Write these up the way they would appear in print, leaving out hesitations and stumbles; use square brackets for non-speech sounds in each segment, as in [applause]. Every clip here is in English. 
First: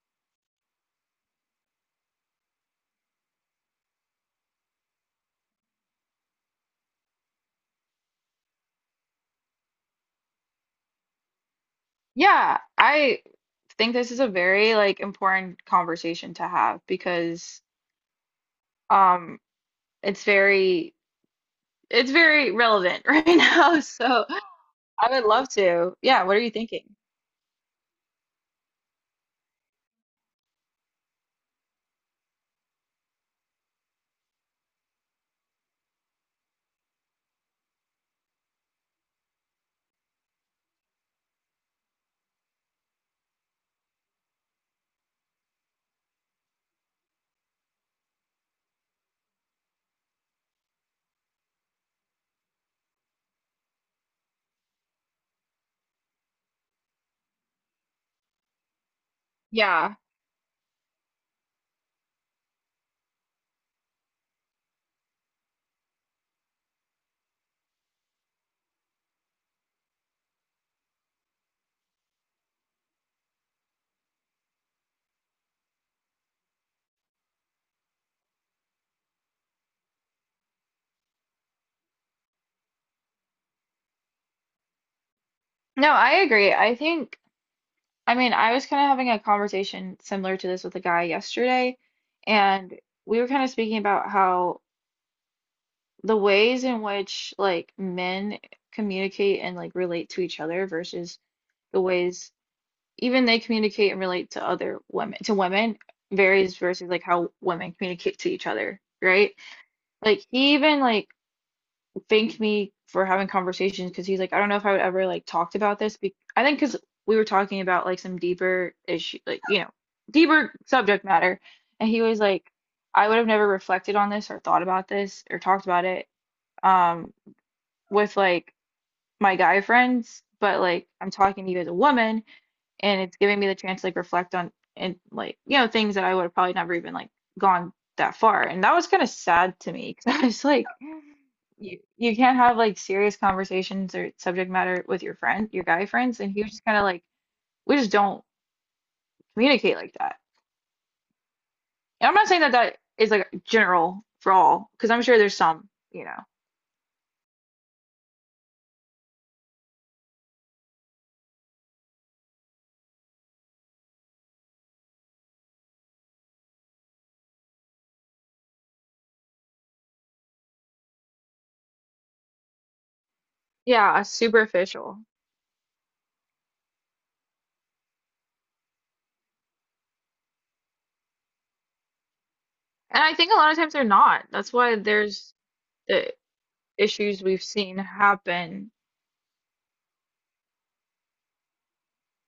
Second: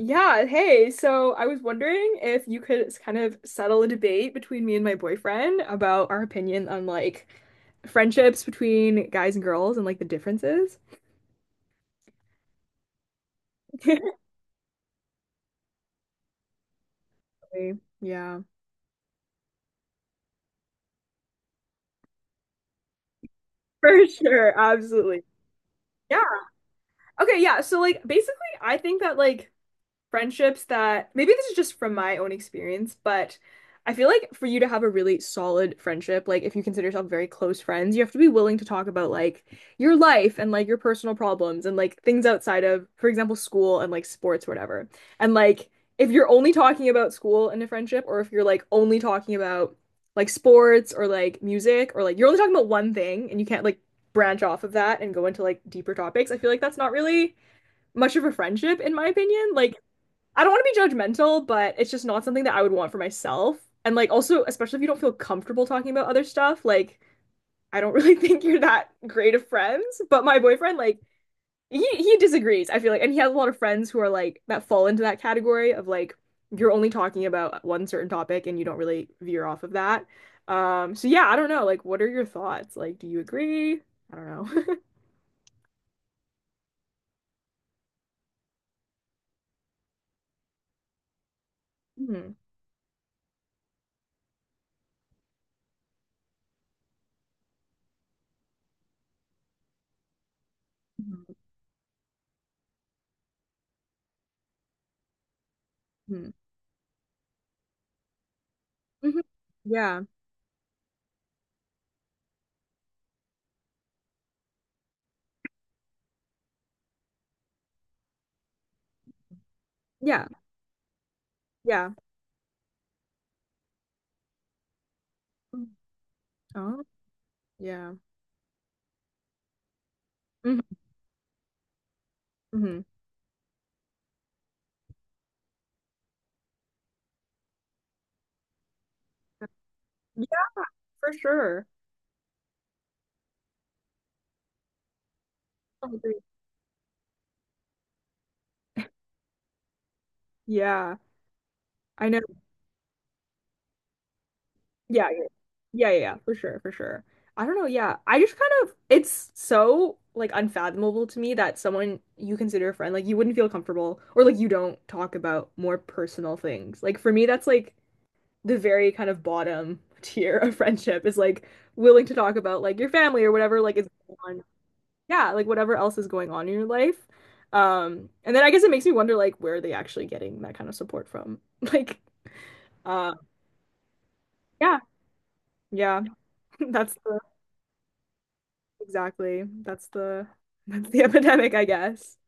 Yeah, hey, so I was wondering if you could kind of settle a debate between me and my boyfriend about our opinion on like friendships between guys and girls and like the differences. Yeah, I think this [laughs] is a very like important conversation to have because Really? Yeah, um it's very it's very relevant [laughs] right now. for So sure, I absolutely. would love to. Yeah. Yeah, what are you thinking? Okay, yeah. So like basically I think that like friendships that maybe this is just from my own experience, but I feel like for you to have a really solid friendship, like if you consider yourself very close friends, you have to be willing to talk about like your life and like your personal problems and like things outside of, for example, school and like sports or whatever. And like if you're only talking about school in a friendship, or if you're like only talking about like sports or like music, or like you're only talking about one thing and you can't like branch off of that and go into like deeper topics, I feel like that's not really much of a friendship in my opinion. Like Yeah. I don't want to be judgmental, but it's just not something that I would want for myself. And like also, especially if you don't feel comfortable talking about other stuff, like I don't [laughs] really think you're that great of friends. But my boyfriend, like he disagrees, I feel like, and he has a lot of friends who are like that fall into that category of like you're only talking about one certain topic and you don't really veer off of that. So yeah, I don't know. Like, what are your thoughts? Like, do you agree? I don't know. No, I agree. I mean, I was kind of having a conversation similar to this with a guy yesterday, [laughs] hmm and we were kind of speaking about how the ways in which like men communicate and like relate to each other versus the ways even they communicate and relate to other women hmm varies versus like how women communicate to each other, hmm right? Yeah. Like he even like thanked me for having conversations because he's like, I don't know if I would ever like talked about this be I think because we were talking about like some deeper issue, like Yeah. deeper subject matter. And Yeah. he was like, I would have never reflected on this or thought about this or talked about it, Oh, um yeah. with like my guy friends, but like I'm talking to you as a woman hmm and it's giving me the chance to like reflect on and, like, things that I would have probably never even like gone that far. And that was kind of sad to me because [laughs] I Yeah, was like, for sure. you can't have like serious conversations or subject matter with your friend your I guy agree. friends. And he was just kind of like, we just don't communicate like that. Yeah, I And I'm know. not saying that that is like general for all, because I'm Yeah, yeah, sure there's some, yeah, yeah, you yeah, know for sure, for sure. I don't know. Yeah, I just kind of, it's so like unfathomable to me that someone you consider a friend, like you wouldn't feel comfortable or like you don't talk about more personal things. Like for me, that's like the very kind of bottom [laughs] tier of friendship is like willing to talk about like your family or whatever, like is yeah, superficial. yeah, like whatever else is going on in your life. And then I guess it makes me wonder like where are they actually getting that kind of support from? [laughs] Like, And uh, I think a lot of times they're not. That's why yeah, there's yeah, the [laughs] that's the issues we've seen happen. exactly that's the [laughs] epidemic, I guess.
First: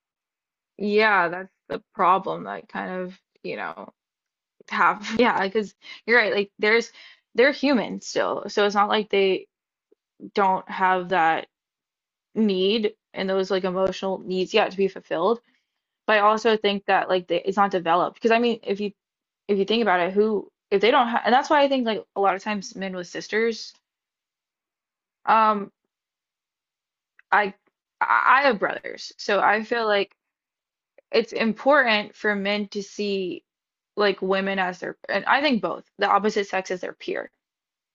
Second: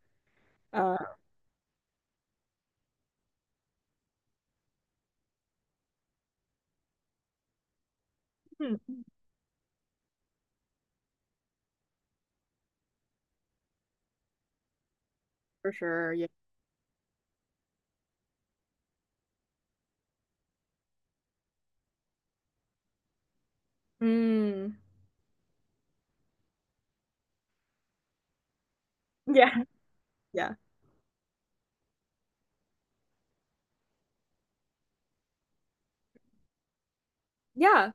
Uh, Yeah, that's the problem. Like kind of, you know, have [laughs] yeah, because you're right, like there's they're human still. So it's not hmm, like they don't have that need and those like emotional needs yet to be fulfilled. for sure, But I yeah. also think that like they, it's not developed because, I mean, if you think about it, who, if they don't have, and that's why I think like a lot of times men with sisters, Mm, um, I I I have brothers, so I yeah, feel like [laughs] yeah, it's important for men to see like women as their, and I think both the opposite sex as their peer yeah,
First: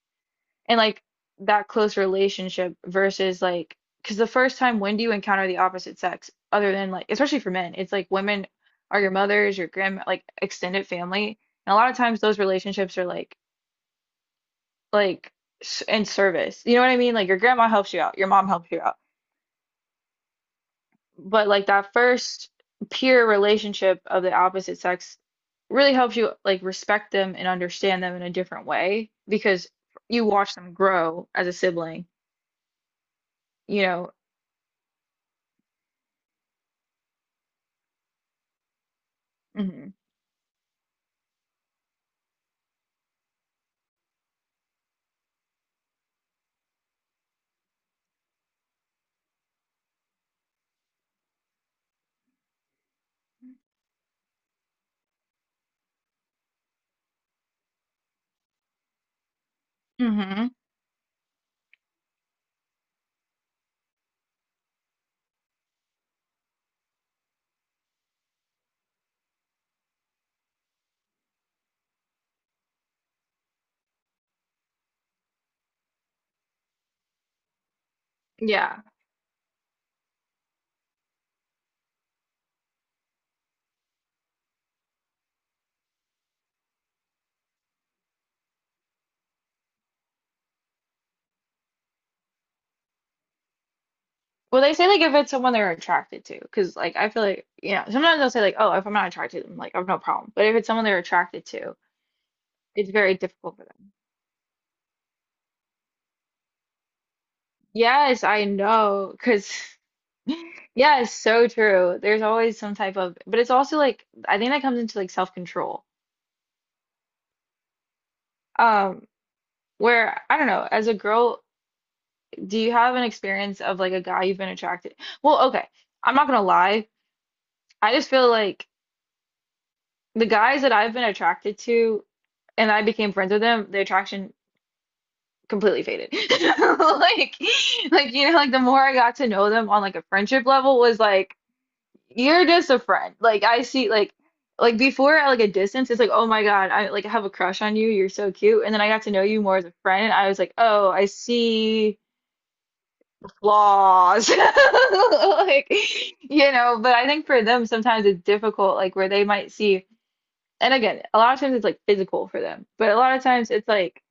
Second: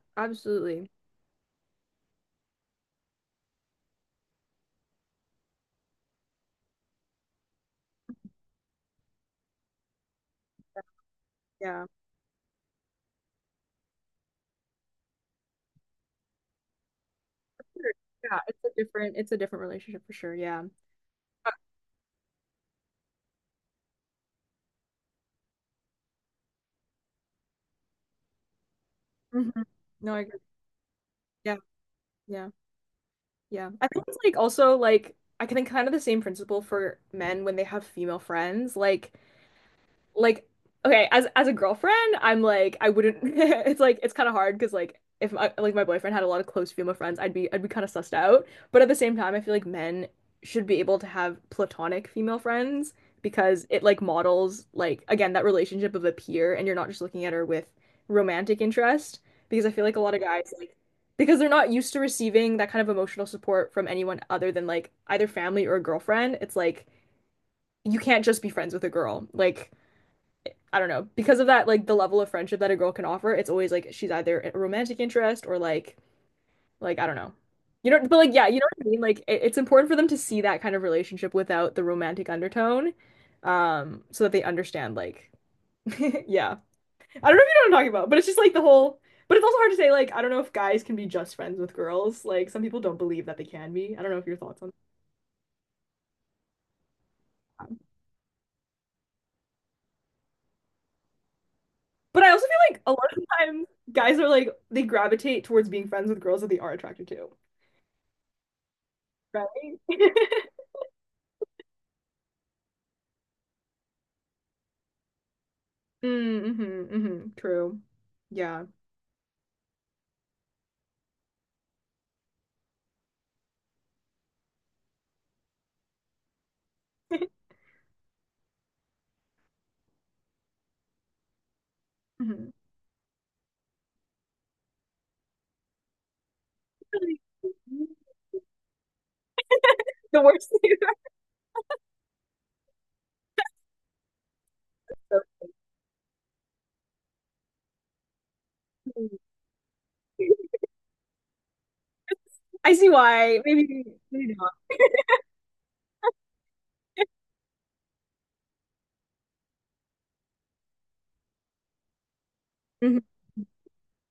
and absolutely, like that close relationship versus like, because the first time, when do you encounter the opposite sex? Other than like, especially for men, it's like women are your mothers, your grand like extended family. And a yeah, lot of times those relationships are like in service, you know what I mean? Like your grandma Sure, helps you out, your yeah. mom helps you out, It's a different relationship for sure, yeah. but Uh, like that first peer relationship of the opposite sex really helps you like respect them and understand them in a different way mhm. because No, I you agree. watch them grow as a Yeah, sibling, yeah. Yeah. you I think know. it's like also like I can think kind of the same principle for men when they have female friends. Hmm. Like okay, as a girlfriend, I'm like I wouldn't [laughs] it's like it's kind of hard because like if my, like my boyfriend had a lot of close female friends, I'd be kind of sussed out. But at the same time, I feel like men should be able to have platonic female friends because it like models like again that relationship of a peer and you're not just looking at her with romantic interest because I feel like a lot of Hmm. guys like because they're not used to receiving that kind of emotional support from anyone other than like either family or a girlfriend. It's like you can't just be friends with a girl. Like I don't know, because of that, like the level of friendship that a girl can offer, it's always like she's either a romantic interest or like I don't know. You know, but like yeah, you know Yeah. what I mean? Like it, it's important for them to see that kind of relationship without the romantic undertone, so that they understand like [laughs] yeah. I don't know if you know what I'm talking about, but it's just like the whole but it's also hard to say like I don't know if guys can be just friends with girls. Like some people don't believe that they can be. I don't know if your thoughts Well, on they say like if it's someone they're attracted to, because like I feel like, that. you know, sometimes they'll say like, oh, if I'm not attracted to them, like I've no problem, but if it's someone they're attracted to, But I also feel like it's a lot very of difficult for times them. guys are like they gravitate towards being friends with girls that they are attracted to. Yes, I know, Right? because [laughs] [laughs] yeah, it's so true. There's always some type of, but it's also like I think that comes into like self-control. Hmm True. Yeah. Um, where, I don't know, as a girl, do you have an experience of like a guy you've been attracted? Well, okay, I'm not gonna lie. hmm [laughs] I just feel like the guys that I've been attracted to, and I became friends with them, the attraction completely faded. [laughs] Like, like, like the more I got to know them on like a The friendship worst thing level was [laughs] like, you're just a friend. Like I see like before about at like a distance, it's like, oh my God, I like have a crush on you, you're so cute. And then I got to it. know you more as a friend, and I was like, oh, I see I see why. Maybe, flaws. maybe [laughs] not. Like, you know, but I think for them sometimes it's difficult, like where they might see, and again, a lot of times it's like physical for them. But a hmm lot of times it's like,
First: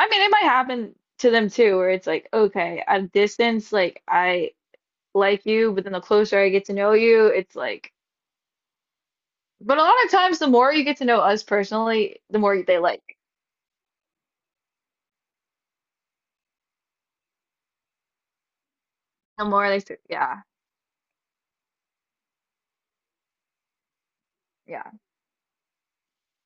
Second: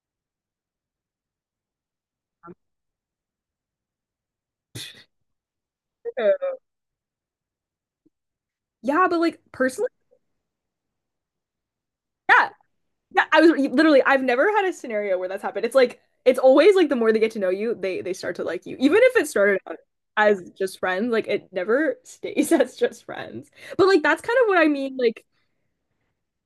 I mean, it might happen to them too, where it's like, okay, at a distance, like I like you, but then the closer I Uh, get to know you, it's like, [laughs] Yeah, but like but a personally, lot of times, the more you get to know us personally, the yeah, more they like. yeah. I was literally, I've never had a scenario where that's happened. It's like it's always like the more they get to know you, they start to like you, even if it The started more out they, yeah, as just friends. Like it never stays [laughs] as just friends. But like that's kind of what I yeah. mean.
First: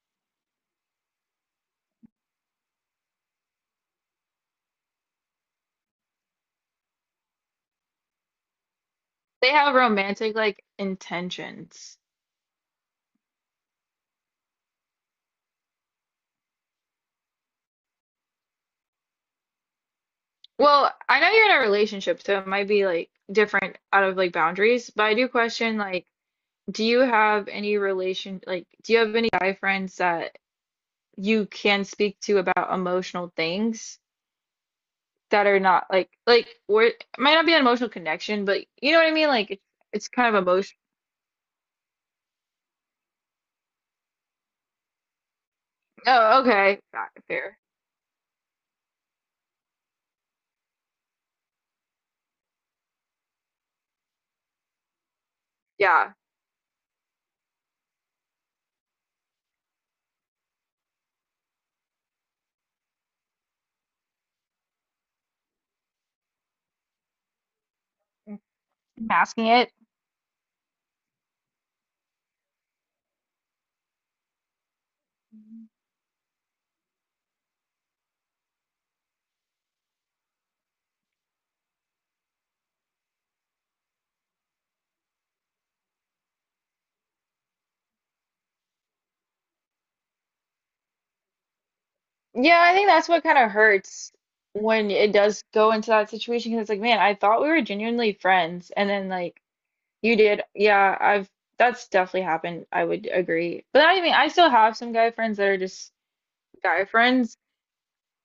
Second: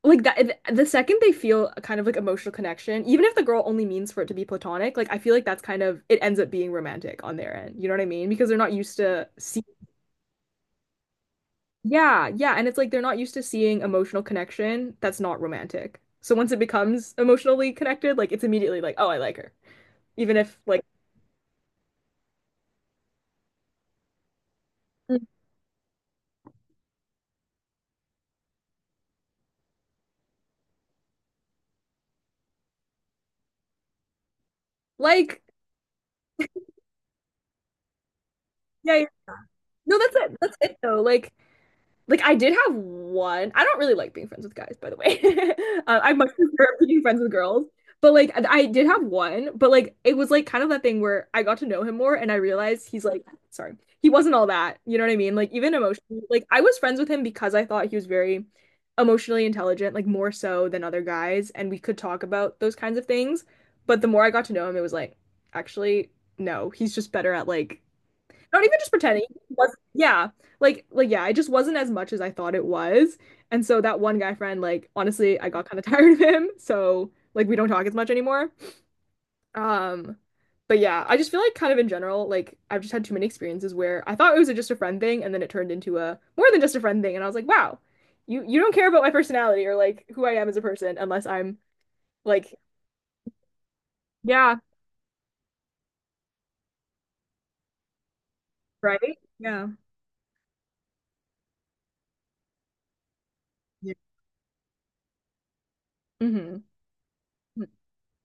Like that, the second they feel a kind of like emotional connection, even if the girl only means for it to be platonic, like I feel like that's kind of it ends up being romantic on their end. You know what I mean? Because they're not used to They see, have romantic like intentions. yeah, yeah, and it's like they're not used to seeing emotional connection that's not romantic. So once it becomes emotionally connected, like it's immediately like, oh, I like her, even if like, Well, I know you're in a relationship, so it might be like different out of like boundaries, but I Mm. do question like, do you have any guy friends that you can speak to about emotional things Like, that are not like, like where it might not be an emotional connection, but you yeah, know yeah. what I mean? Like it's No, it's kind of that's it emotion. though. Like I did have one. I don't really like being friends with guys, by the way. [laughs] I much Oh, prefer okay. [laughs] being Got friends it. with Fair. girls. But like I did have one, but like it was like kind of that thing where I got to know him more and I realized he's like, sorry, he wasn't all that. You know what I mean? Like even Yeah. emotionally, like I was friends with him because I thought he was very emotionally intelligent, like more so than other guys, and we could talk about those kinds of things. But the more I got to know him, it was like, actually, no, he's just better at like not even just pretending. It Masking it. was yeah, like yeah, it just wasn't as much as I thought it was. And so that one guy friend, like honestly, I got kind of [laughs] tired of him. So like we don't talk as much anymore. Um, but yeah, I just feel like kind of in general, like I've just had too many experiences where I thought it was a, just a friend thing, and then it turned into a more than just a friend thing. And I was like, wow, you don't care about my personality or like who I am as a person unless I'm like Yeah, I think that's what kind of hurts yeah, when it does go into that situation, because it's like, man, I thought we were genuinely friends, and then right? like Yeah. you did. Yeah, I've that's definitely happened. I would agree, but Yeah. I mean, I still have some guy friends that are just hmm guy friends.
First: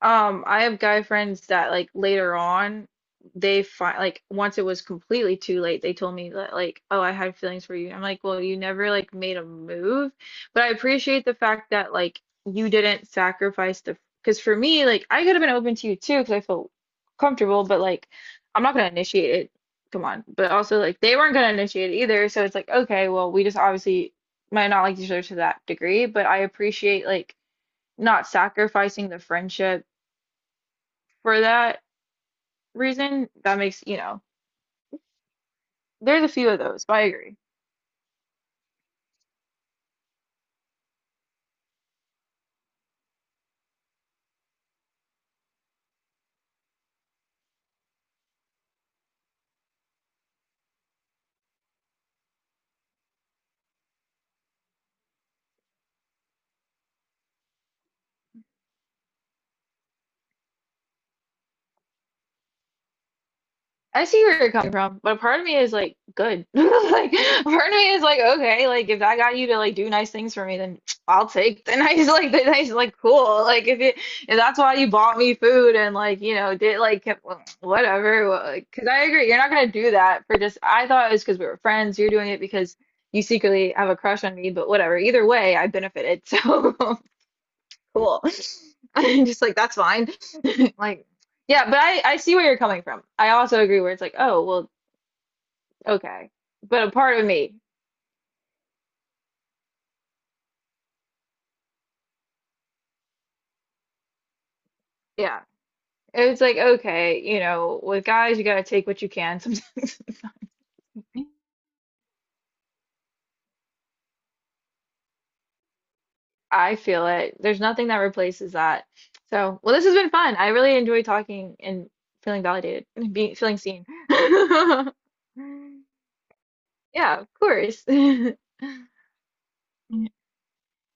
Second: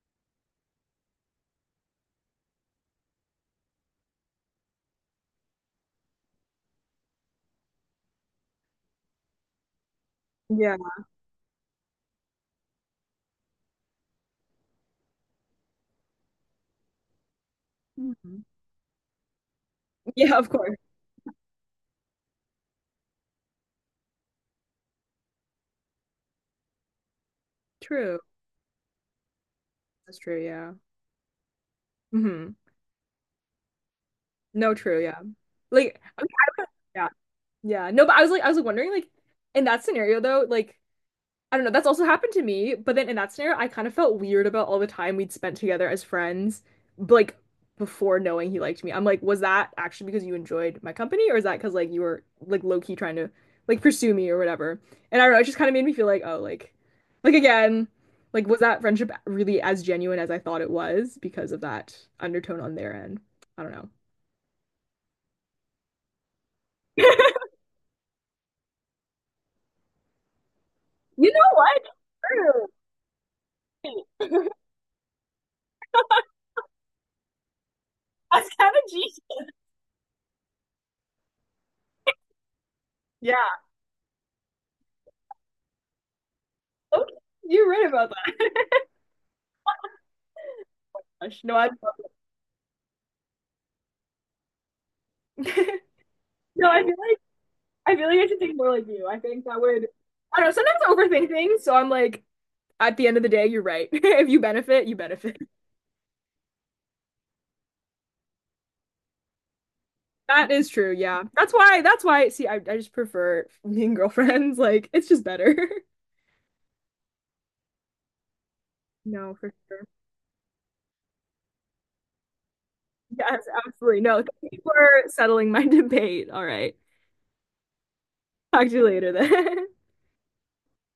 I have guy friends that like later on they find, like once it was completely too late, they told me that like, oh, I had feelings for you. I'm like, well, you never like made a move. But I Yeah. appreciate the fact that like you didn't sacrifice the, because for me, like I could have been open to you too because I felt comfortable, but like Mhm. I'm not gonna initiate it. Come on. Yeah, of But course. also like they weren't gonna initiate it either. So it's like, okay, well, we just obviously might not like each other to that degree, but I appreciate like True. not sacrificing the friendship That's true, yeah. for that hmm reason, that makes, you know, No, true, yeah. Like, I there's mean, a few I of would- those, but I yeah, agree. yeah. No, but I was like wondering, like, in that scenario though, like, I don't know, that's also happened to me. But then in that scenario, I kind of felt weird about all the time we'd spent together as friends, like before knowing he liked me. I'm like, was that actually because you enjoyed my company, or is that because like you were like low key trying to like pursue me or whatever? And I don't know, it just kind of made me feel like, oh, like again, like was that friendship really as genuine as I thought it was because of that undertone on their end? I don't know. I see where you're coming from, but a part of me is like, good. [laughs] Like, [laughs] a part of me is like, okay, like if that got you to like do nice things for me, then I'll You know take the [laughs] what? nice, like the True. nice, like cool. Like if it, if that's [laughs] why you bought me food and like, you know, did like well, whatever. Well, That's like, kind cause of I genius. agree, you're not gonna do that for just, I thought it was because we were friends. You're doing it because you Yeah. secretly have a crush on me, but whatever. Either way, I benefited. So Okay. You're right [laughs] about cool. that. [laughs] I'm just like, that's fine. [laughs] Like, No, yeah, I but I see where you're coming from. I also agree where it's like, oh, well, [laughs] okay. no, I But feel a like part of me, I feel like I should think more like you. I think that would I don't know, sometimes I overthink things, so I'm like, at the end of the day, you're right. [laughs] If you benefit, you benefit. yeah. It's like, okay, you know, with guys, you gotta take what you can sometimes. That is true, yeah. [laughs] That's why see I just prefer being girlfriends. [laughs] Like it's just better. [laughs] I feel it. There's nothing that replaces that. No, for So, well, sure. this has been fun. I really enjoy talking and feeling validated and being Yes, feeling seen. absolutely. No, thank you for [laughs] settling my [laughs] debate. All right. Yeah, of course. [laughs] Talk to you later then. [laughs]